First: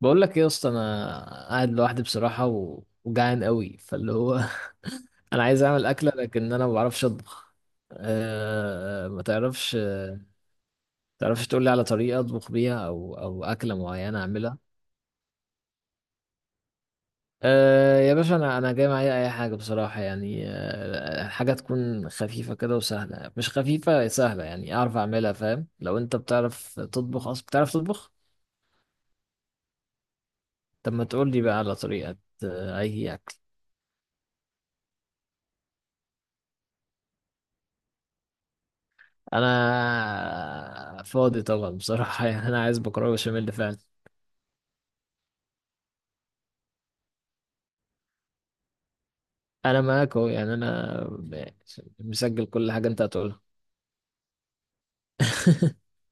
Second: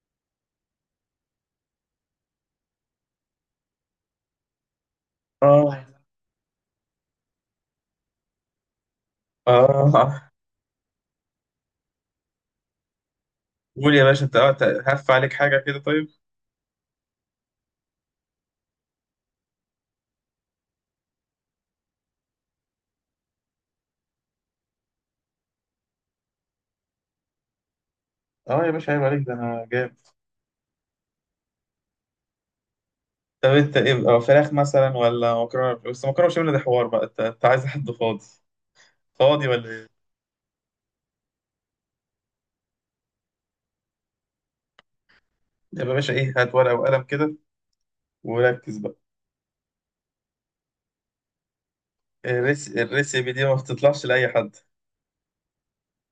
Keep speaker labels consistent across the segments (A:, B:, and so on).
A: بقول لك ايه يا اسطى، انا قاعد لوحدي بصراحه وجعان قوي فاللي هو. انا عايز
B: اه
A: اعمل اكله، لكن انا ما بعرفش اطبخ. ما تعرفش؟
B: اه.
A: تعرفش تقول لي على طريقه اطبخ بيها او اكله
B: قول يا
A: معينه
B: باشا انت،
A: اعملها؟
B: أنت هف عليك حاجة كده؟ طيب،
A: يا باشا، انا جاي معايا اي حاجه بصراحه، يعني حاجه تكون خفيفه كده وسهله، مش خفيفه سهله، يعني اعرف اعملها. فاهم؟ لو انت بتعرف تطبخ اصلا، بتعرف تطبخ؟
B: اه يا باشا عيب عليك، ده انا جامد.
A: طب ما تقول لي بقى على طريقه. اي اكل؟
B: طب انت ايه، فراخ مثلا ولا مكرونة؟ بس مكرونة بشاميل ده حوار بقى، انت أنت عايز حد فاضي فاضي ولا ايه؟
A: انا فاضي طبعا بصراحه. يعني انا عايز مكرونه بشاميل ده فعلا.
B: يبقى يا باشا ايه، هات ورقة وقلم كده وركز بقى.
A: انا معاك اهو، يعني مسجل كل حاجه انت
B: الريسيبي
A: هتقولها.
B: دي ما بتطلعش لأي حد.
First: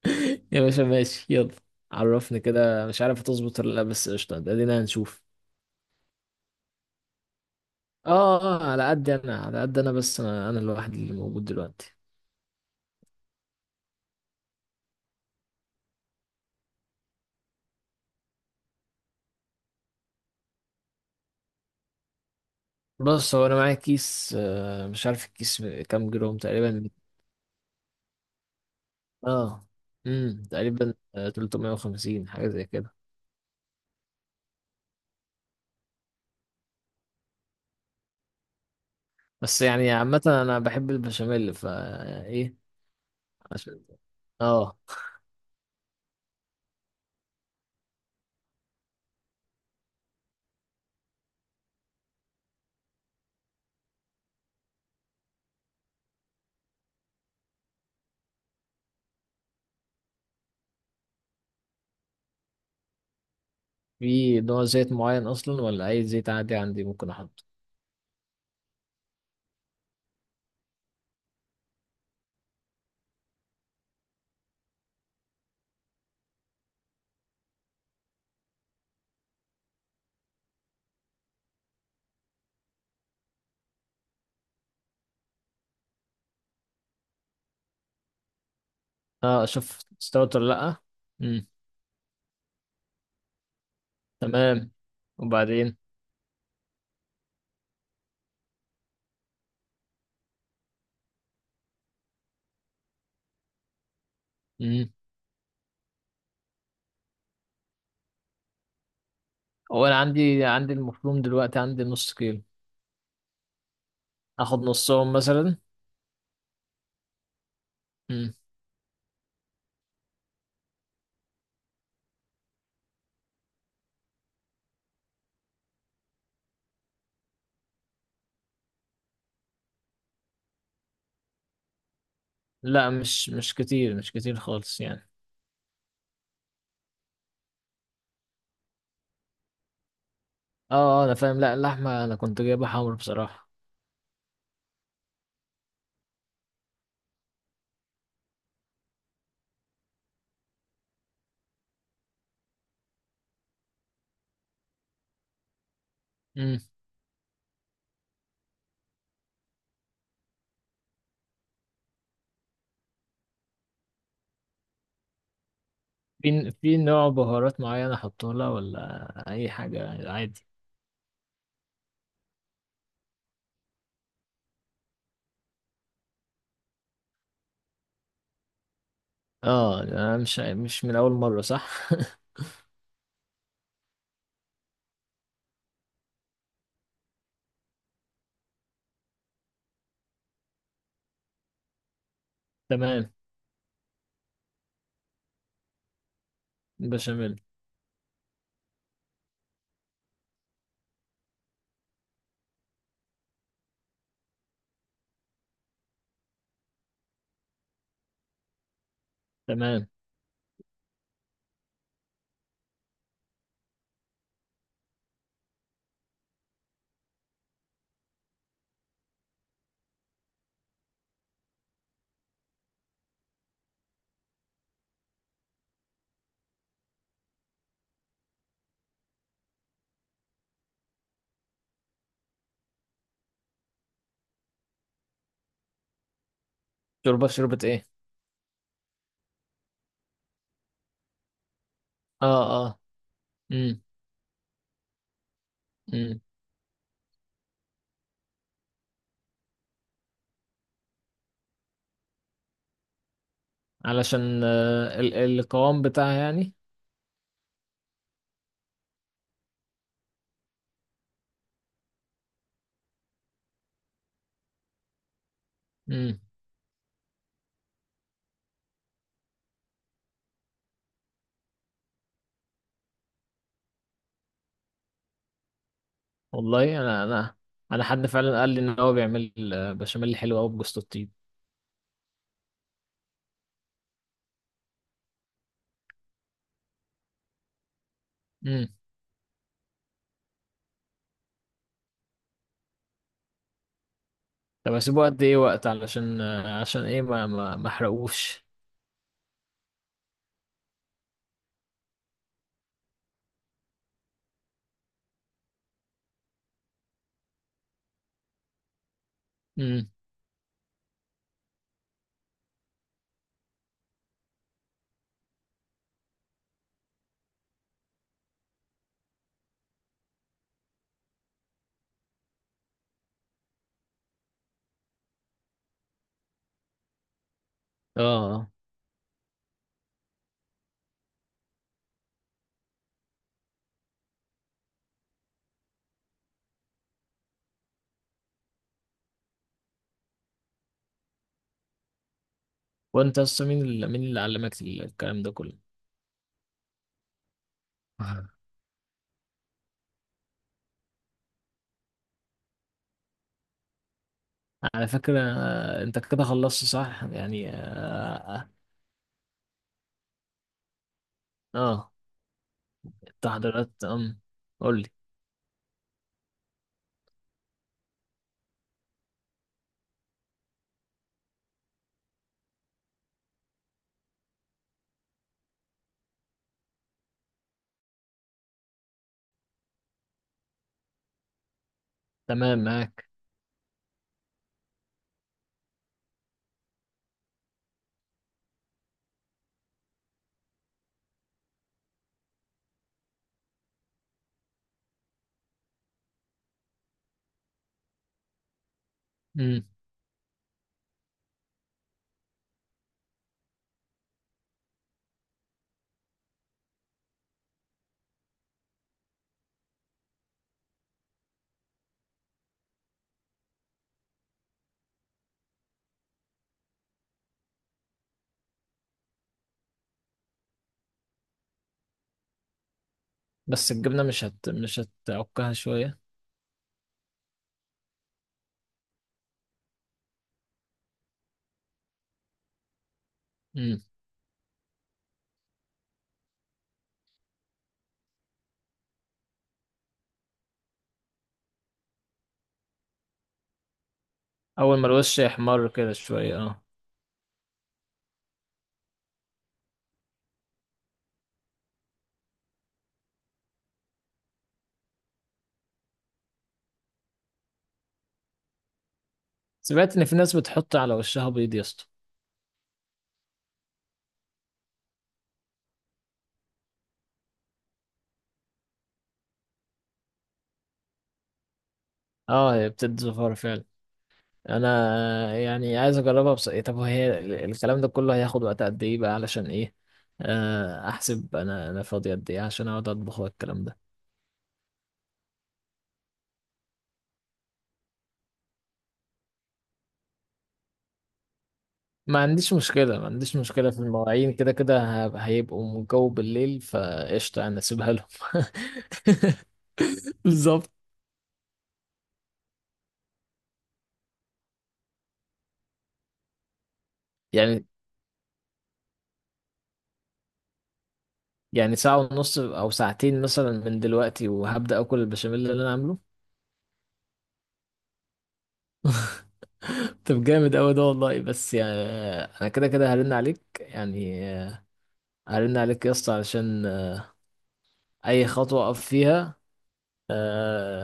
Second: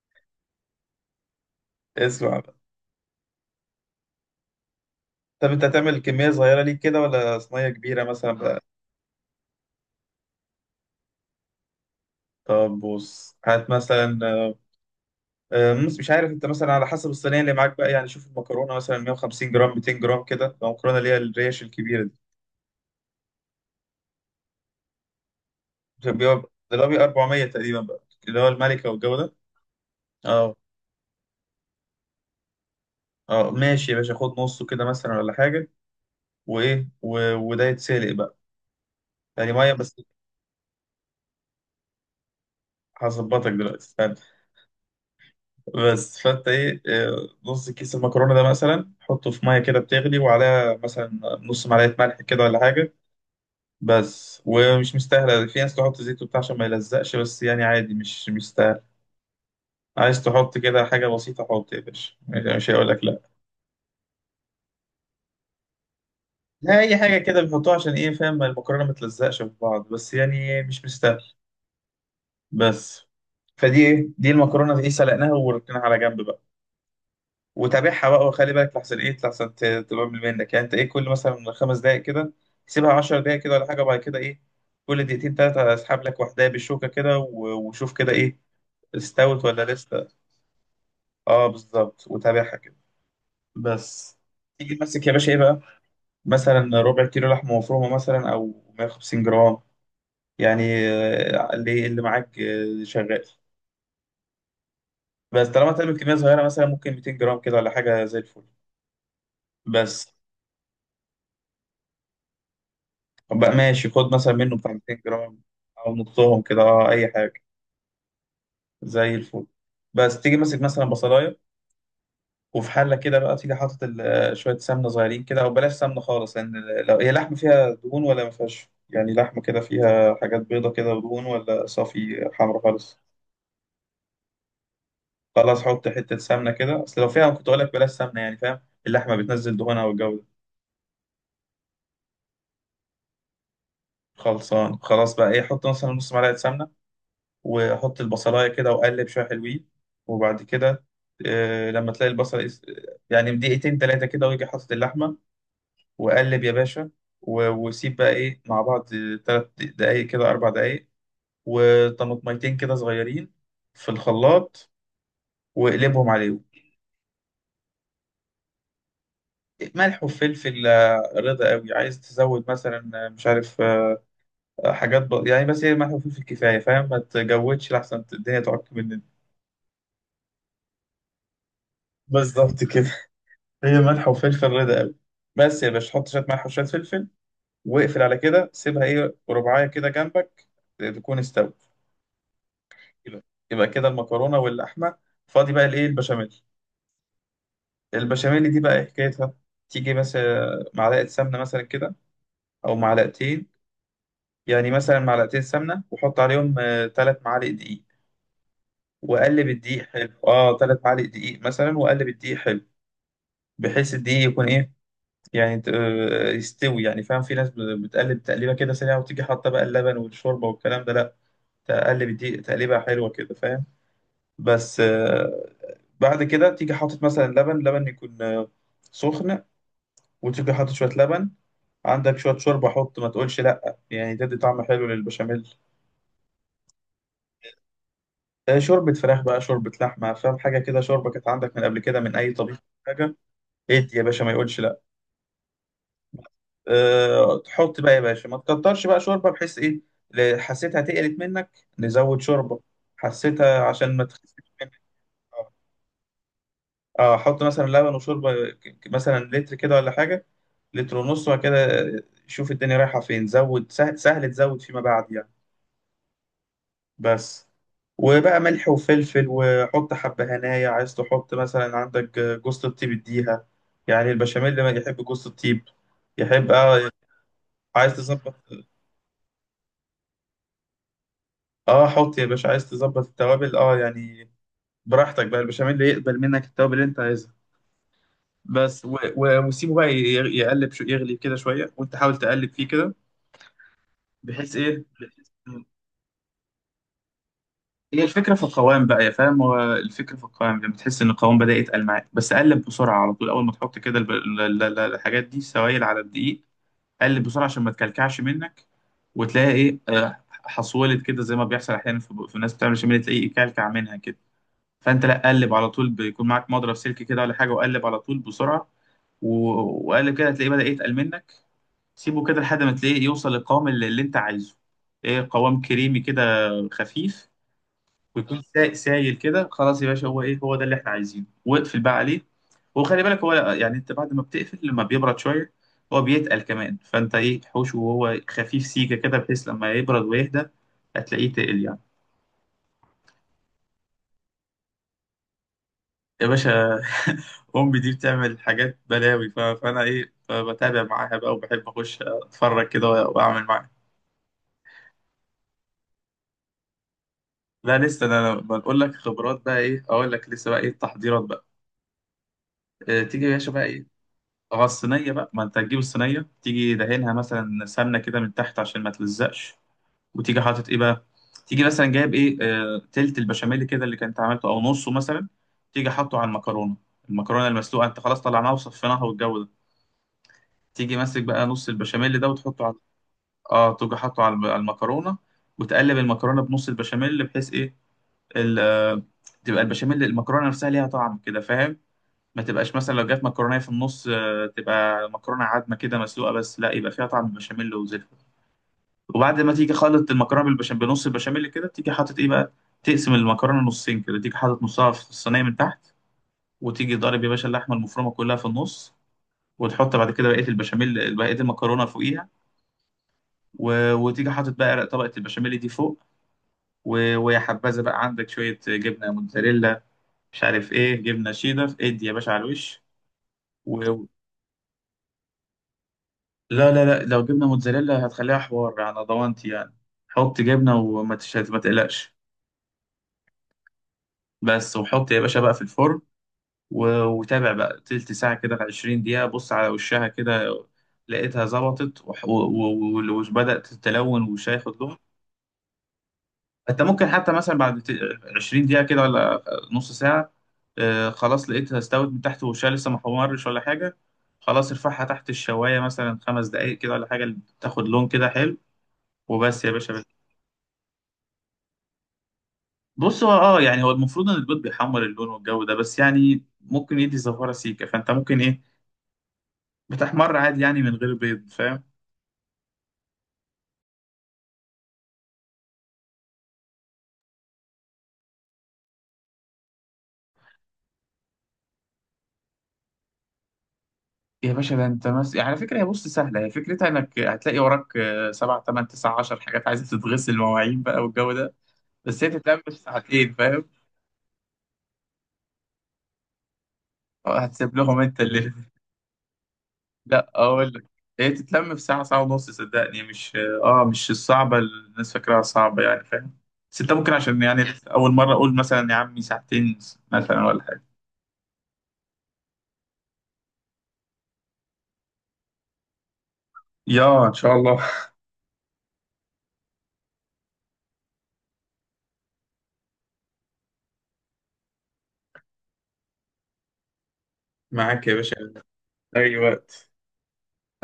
A: يا باشا ماشي، يلا
B: اسمع
A: عرفني
B: بقى،
A: كده. مش عارف هتظبط ولا لا، بس قشطه ده دينا هنشوف.
B: طب انت هتعمل كمية صغيرة ليك كده ولا صينية كبيرة
A: اه،
B: مثلا بقى؟
A: على قد انا، على قد انا، بس أنا الواحد اللي موجود دلوقتي.
B: طب بص هات مثلا، مش عارف انت، مثلا على حسب الصينيه اللي معاك بقى، يعني شوف المكرونه مثلا 150 جرام 200 جرام كده، لو المكرونه اللي هي الريش الكبيره دي
A: بص، هو انا معايا كيس، مش عارف الكيس كام
B: بتبقى-
A: جرام
B: ده اللي هو
A: تقريبا.
B: بيبقى 400 تقريبا بقى، اللي هو الملكه والجو ده.
A: اه،
B: اه
A: تقريبا 350 حاجه زي كده.
B: اه ماشي يا باشا، خد نصه كده مثلا ولا حاجه. وايه، وده يتسلق بقى، يعني
A: بس
B: ميه
A: يعني
B: بس.
A: عامة أنا بحب البشاميل، فا إيه؟
B: هظبطك دلوقتي
A: عشان.
B: استنى.
A: اه.
B: بس فانت ايه، نص كيس المكرونه ده مثلا حطه في ميه كده بتغلي، وعليها مثلا نص معلقه ملح كده ولا حاجه بس. ومش مستاهله، في ناس تحط زيت وبتاع عشان ما يلزقش، بس يعني عادي مش مستاهل. عايز تحط كده حاجه بسيطه، حط يا باشا، مش هيقول لك لا.
A: في نوع زيت معين اصلا، ولا اي زيت عادي
B: لا،
A: عندي
B: اي
A: ممكن
B: حاجه كده
A: احطه؟
B: بيحطوها عشان ايه فاهم، المكرونه ما تلزقش في بعض، بس يعني مش مستاهل بس. فدي ايه، دي المكرونه ايه، سلقناها وركناها على جنب بقى، وتابعها بقى وخلي بالك لحسن ايه، لحسن تبقى من منك، يعني انت ايه، كل مثلا 5 دقائق كده، سيبها 10 دقائق كده ولا حاجه. وبعد كده ايه، كل دقيقتين ثلاثه اسحب لك واحده بالشوكه كده وشوف كده ايه،
A: اه،
B: استوت ولا
A: اشوف
B: لسه.
A: استوت ولا لا.
B: اه
A: امم.
B: بالظبط، وتابعها كده بس.
A: تمام.
B: تيجي تمسك يا باشا ايه بقى،
A: وبعدين.
B: مثلا ربع كيلو لحمه مفرومه مثلا او 150 جرام يعني، اللي اللي معاك شغال
A: امم.
B: بس. طالما تعمل كميه صغيره، مثلا ممكن 200 جرام كده ولا حاجه زي الفل
A: هو انا
B: بس.
A: عندي المفروم دلوقتي، عندي نص كيلو.
B: طب بقى ماشي، خد مثلا منه
A: اخد
B: بتاع 200
A: نصهم
B: جرام
A: مثلا.
B: او نصهم كده، اه اي حاجه
A: امم.
B: زي الفل بس. تيجي ماسك مثلا بصلايه، وفي حله كده بقى تيجي حاطط شويه سمنه صغيرين كده، او بلاش سمنه خالص، لان لو هي لحمه فيها دهون ولا ما فيهاش، يعني لحمه كده فيها حاجات بيضه كده ودهون، ولا صافي حمرا
A: لا،
B: خالص.
A: مش كتير، مش كتير خالص يعني.
B: خلاص حط حته سمنه كده، اصل لو فيها كنت اقول لك بلاش سمنه يعني، فاهم، اللحمه بتنزل دهونها والجو ده.
A: اه، انا فاهم. لا اللحمه انا كنت جايبها حمر بصراحه.
B: خلصان خلاص بقى ايه، حط مثلا نص معلقه سمنه، وحط البصلايه كده وقلب شويه حلوين. وبعد كده لما تلاقي البصل يعني دقيقتين تلاتة كده، ويجي حاطط اللحمة وقلب يا
A: امم.
B: باشا، وسيب بقى ايه مع بعض 3 دقايق كده 4 دقايق. وطماطميتين كده صغيرين في الخلاط، واقلبهم عليهم
A: في نوع بهارات معينه احطه لها، ولا اي
B: ملح
A: حاجه عادي؟
B: وفلفل. رضا قوي عايز تزود مثلا، مش عارف، حاجات يعني بس هي ملح وفلفل كفايه فاهم، ما تجودش لحسن الدنيا تعك مننا.
A: اه، أنا مش من اول مره صح.
B: بالظبط كده، هي ملح وفلفل رضا قوي بس. يا باشا حط شويه ملح وشويه فلفل، واقفل على كده. سيبها ايه، رباعيه كده جنبك تكون استوت.
A: تمام.
B: يبقى، يبقى كده المكرونه واللحمه. فاضي بقى الايه، البشاميل.
A: بشاميل.
B: البشاميل دي بقى إيه حكايتها، تيجي مثلا معلقه سمنه مثلا كده، او معلقتين يعني. مثلا معلقتين سمنه، وحط عليهم 3 معالق دقيق، وقلب الدقيق
A: تمام.
B: حلو. اه 3 معالق دقيق مثلا، وقلب الدقيق حلو، بحيث الدقيق يكون ايه، يعني يستوي يعني، فاهم؟ في ناس بتقلب تقليبه كده سريعه وتيجي حاطه بقى اللبن والشوربه والكلام ده، لا تقلب الدقيق تقليبه حلوه كده فاهم بس. بعد كده تيجي حاطط مثلا لبن، لبن يكون سخن. وتيجي حاطط شوية لبن، عندك شوية شوربة حط، ما تقولش لأ، يعني تدي طعم حلو للبشاميل.
A: شوربة ايه؟
B: شوربة فراخ بقى، شوربة لحمة، فاهم، حاجة كده شوربة كانت عندك من قبل كده من
A: اه،
B: أي طبيخ،
A: اه.
B: حاجة.
A: امم.
B: ادي يا باشا ما يقولش لأ.
A: امم.
B: أه تحط بقى يا باشا ما تكترش بقى شوربة بحيث إيه، حسيتها تقلت منك نزود شوربة، حسيتها عشان ما تخسرش
A: علشان
B: منك.
A: آه ال
B: آه.
A: القوام بتاعها يعني.
B: اه احط مثلا لبن وشوربه، مثلا لتر كده ولا حاجه، لتر ونص، وبعد كده شوف الدنيا رايحه فين، زود. سهل تزود فيما بعد يعني
A: امم.
B: بس. وبقى ملح وفلفل، وحط حبة هنايا، عايز تحط مثلا عندك جوز الطيب، اديها يعني، البشاميل ما يحب جوز الطيب، يحب
A: والله
B: اه.
A: انا، انا
B: عايز
A: حد
B: تظبط،
A: فعلا قال لي ان هو بيعمل بشاميل حلو قوي بجوز الطيب.
B: اه حط يا باشا، عايز تظبط التوابل اه يعني، براحتك بقى، البشاميل يقبل منك التوابل اللي انت عايزها
A: امم.
B: بس. وسيبه بقى يقلب يغلي كده شوية، وانت حاول تقلب فيه كده بحيث
A: طب
B: ايه،
A: هسيبه قد ايه وقت؟ علشان آه، عشان ايه ما
B: هي الفكره في
A: احرقوش.
B: القوام بقى يا فاهم، هو الفكره في القوام، لما تحس ان القوام بدا يتقل معاك، بس قلب بسرعه على طول، اول ما تحط كده الحاجات دي سوائل على الدقيق، قلب بسرعه عشان ما تكلكعش منك، وتلاقي ايه،
A: امم.
B: حصولت كده زي ما بيحصل احيانا في الناس بتعمل شمال تلاقيه يكلكع منها كده. فانت لا، قلب على طول، بيكون معاك مضرب سلك كده ولا حاجه، وقلب على طول بسرعه، وقلب كده هتلاقيه بدا يتقل منك. سيبه كده لحد ما تلاقيه يوصل للقوام اللي انت عايزه، ايه، قوام كريمي كده خفيف،
A: اه.
B: ويكون
A: آه.
B: سايل كده، خلاص يا باشا هو ايه، هو ده اللي احنا عايزينه، واقفل بقى عليه. وخلي بالك هو يعني انت بعد ما بتقفل لما بيبرد شويه هو بيتقل كمان، فانت ايه، حوشه وهو خفيف سيكه كده، بحيث لما يبرد ويهدى هتلاقيه تقل يعني.
A: وانت اصلا مين اللي علمك الكلام ده كله؟
B: يا باشا امي دي بتعمل حاجات بلاوي، فانا ايه، بتابع معاها بقى، وبحب اخش اتفرج كده واعمل معاها.
A: على فكرة انت كده خلصت صح يعني؟
B: لا لسه، انا
A: اه.
B: بقول لك خبرات بقى، ايه اقول لك لسه بقى ايه التحضيرات بقى.
A: آه.
B: تيجي يا باشا بقى
A: التحضيرات. امم.
B: اه
A: قول لي.
B: الصينية بقى، ما انت هتجيب الصينية تيجي دهنها مثلا سمنة كده من تحت عشان ما تلزقش. وتيجي حاطط ايه بقى، تيجي مثلا جايب ايه، آه تلت البشاميل كده اللي كنت عملته او نصه مثلا، تيجي حاطه على المكرونة. المكرونة المسلوقة انت خلاص طلعناها وصفيناها والجو ده، تيجي ماسك بقى نص البشاميل ده وتحطه
A: تمام،
B: على،
A: معاك.
B: اه تيجي حاطه على على المكرونة، وتقلب المكرونة بنص البشاميل بحيث ايه، ال... آه، تبقى البشاميل، المكرونة نفسها ليها طعم كده فاهم، ما تبقاش مثلا لو جت مكرونه في النص، تبقى مكرونه عادمه كده مسلوقه بس، لا يبقى فيها طعم البشاميل وزلفه. وبعد ما تيجي خلط المكرونه بالبشاميل بنص البشاميل كده، تيجي حاطط ايه بقى، تقسم المكرونه نصين كده، تيجي حاطط نصها في الصينيه من تحت، وتيجي ضارب يا باشا اللحمه المفرومه كلها في النص، وتحط بعد كده بقيه البشاميل بقيه المكرونه فوقيها. وتيجي حاطط بقى طبقه البشاميل دي فوق، ويا حبذا بقى عندك شويه جبنه موتزاريلا، مش عارف ايه جبنه شيدر، ادي يا باشا على الوش.
A: بس الجبنة مش هتعكها شوية؟
B: لا لا لا، لو جبنا موتزاريلا هتخليها حوار على ضمانتي يعني، حط جبنة ما تقلقش
A: امم.
B: بس. وحط يا باشا بقى في الفرن، وتابع بقى تلت ساعة كده 20 دقيقة، بص على وشها كده لقيتها ظبطت وبدأت تتلون، وشها ياخد
A: أول ما
B: لون.
A: الوش يحمر كده شوية، اه.
B: انت ممكن حتى مثلا بعد 20 دقيقة كده ولا نص ساعة، خلاص لقيتها استوت من تحت وشها لسه ما حمرش ولا حاجة، خلاص ارفعها تحت الشواية مثلا 5 دقايق كده ولا حاجة تاخد لون كده حلو، وبس يا
A: سمعت
B: باشا.
A: إن في ناس بتحط على وشها بيض يا اسطى.
B: بص هو اه يعني هو المفروض ان البيض بيحمر اللون والجو ده، بس يعني ممكن يدي زفارة سيكة، فانت ممكن ايه، بتحمر عادي يعني من غير بيض فاهم.
A: اه، هي بتدي زفارة فعلا. أنا يعني عايز أجربها، بس إيه، طب وهي الكلام ده كله هياخد وقت قد إيه بقى؟ علشان إيه، أحسب أنا فاضي قد إيه عشان أقعد أطبخ والكلام ده.
B: يا باشا ده انت يعني على فكرة هي بص سهلة، هي فكرتها انك هتلاقي وراك، 7 8 9 10 حاجات عايزة تتغسل، مواعين بقى والجو ده،
A: ما
B: بس هي
A: عنديش
B: تتلم في
A: مشكلة ما
B: ساعتين
A: عنديش
B: فاهم.
A: مشكلة في المواعين، كده كده هيبقوا جو بالليل، فقشطة أنا
B: هتسيب
A: أسيبها
B: لهم
A: لهم.
B: انت اللي لا اقول
A: بالظبط.
B: لك، هي تتلم في ساعة ساعة ونص صدقني، مش اه مش الصعبة اللي الناس فاكراها صعبة يعني فاهم. بس انت ممكن عشان يعني
A: يعني
B: اول مرة اقول مثلا يا عمي ساعتين مثلا ولا حاجة.
A: يعني ساعة ونص أو ساعتين مثلا، من دلوقتي وهبدأ أكل البشاميل اللي أنا عامله.
B: يا ان شاء الله.
A: طب جامد أوي ده والله، بس يعني أنا كده كده هرن عليك يعني. هرن عليك يا اسطى علشان
B: معاك يا
A: أي
B: باشا
A: خطوة أقف
B: اي
A: فيها.
B: وقت،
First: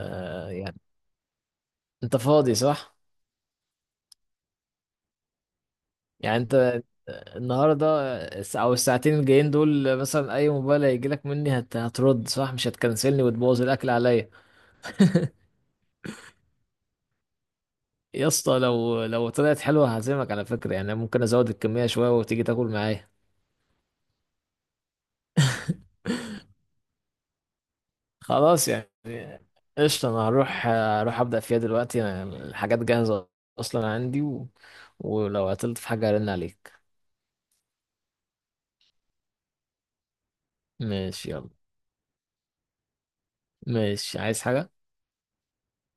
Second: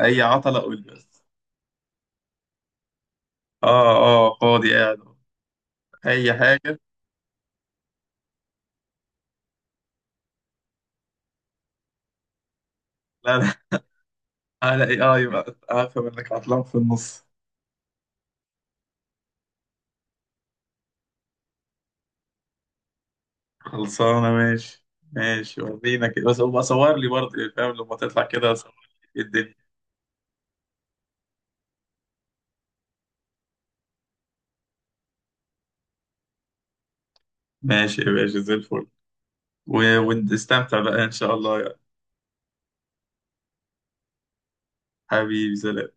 B: اي عطلة قول
A: يعني
B: لي بس.
A: أنت فاضي صح؟
B: اه اه فاضي قاعد، اي
A: يعني
B: حاجة.
A: أنت النهاردة، أو الساعتين الجايين دول، مثلا أي موبايل هيجيلك مني هترد صح؟ مش هتكنسلني
B: لا لا،
A: وتبوظ الأكل عليا.
B: على اي اي بقى، عارف انك عطلان في النص.
A: يا اسطى، لو طلعت حلوة هعزمك على فكرة، يعني ممكن أزود الكمية شوية وتيجي تاكل معايا.
B: خلصانة ماشي، ماشي ورينا كده، بس هو صور لي برضه يعني فاهم، لما تطلع كده
A: خلاص
B: صور
A: يعني.
B: لي الدنيا.
A: قشطة، أنا هروح أبدأ فيها دلوقتي، أنا الحاجات جاهزة أصلا عندي ولو عطلت في حاجة هرن عليك.
B: ماشي يا باشا زي الفل، ونستمتع بقى ان
A: ماشي
B: شاء
A: يلا.
B: الله يا
A: ماشي، عايز حاجة؟
B: حبيبي، سلام.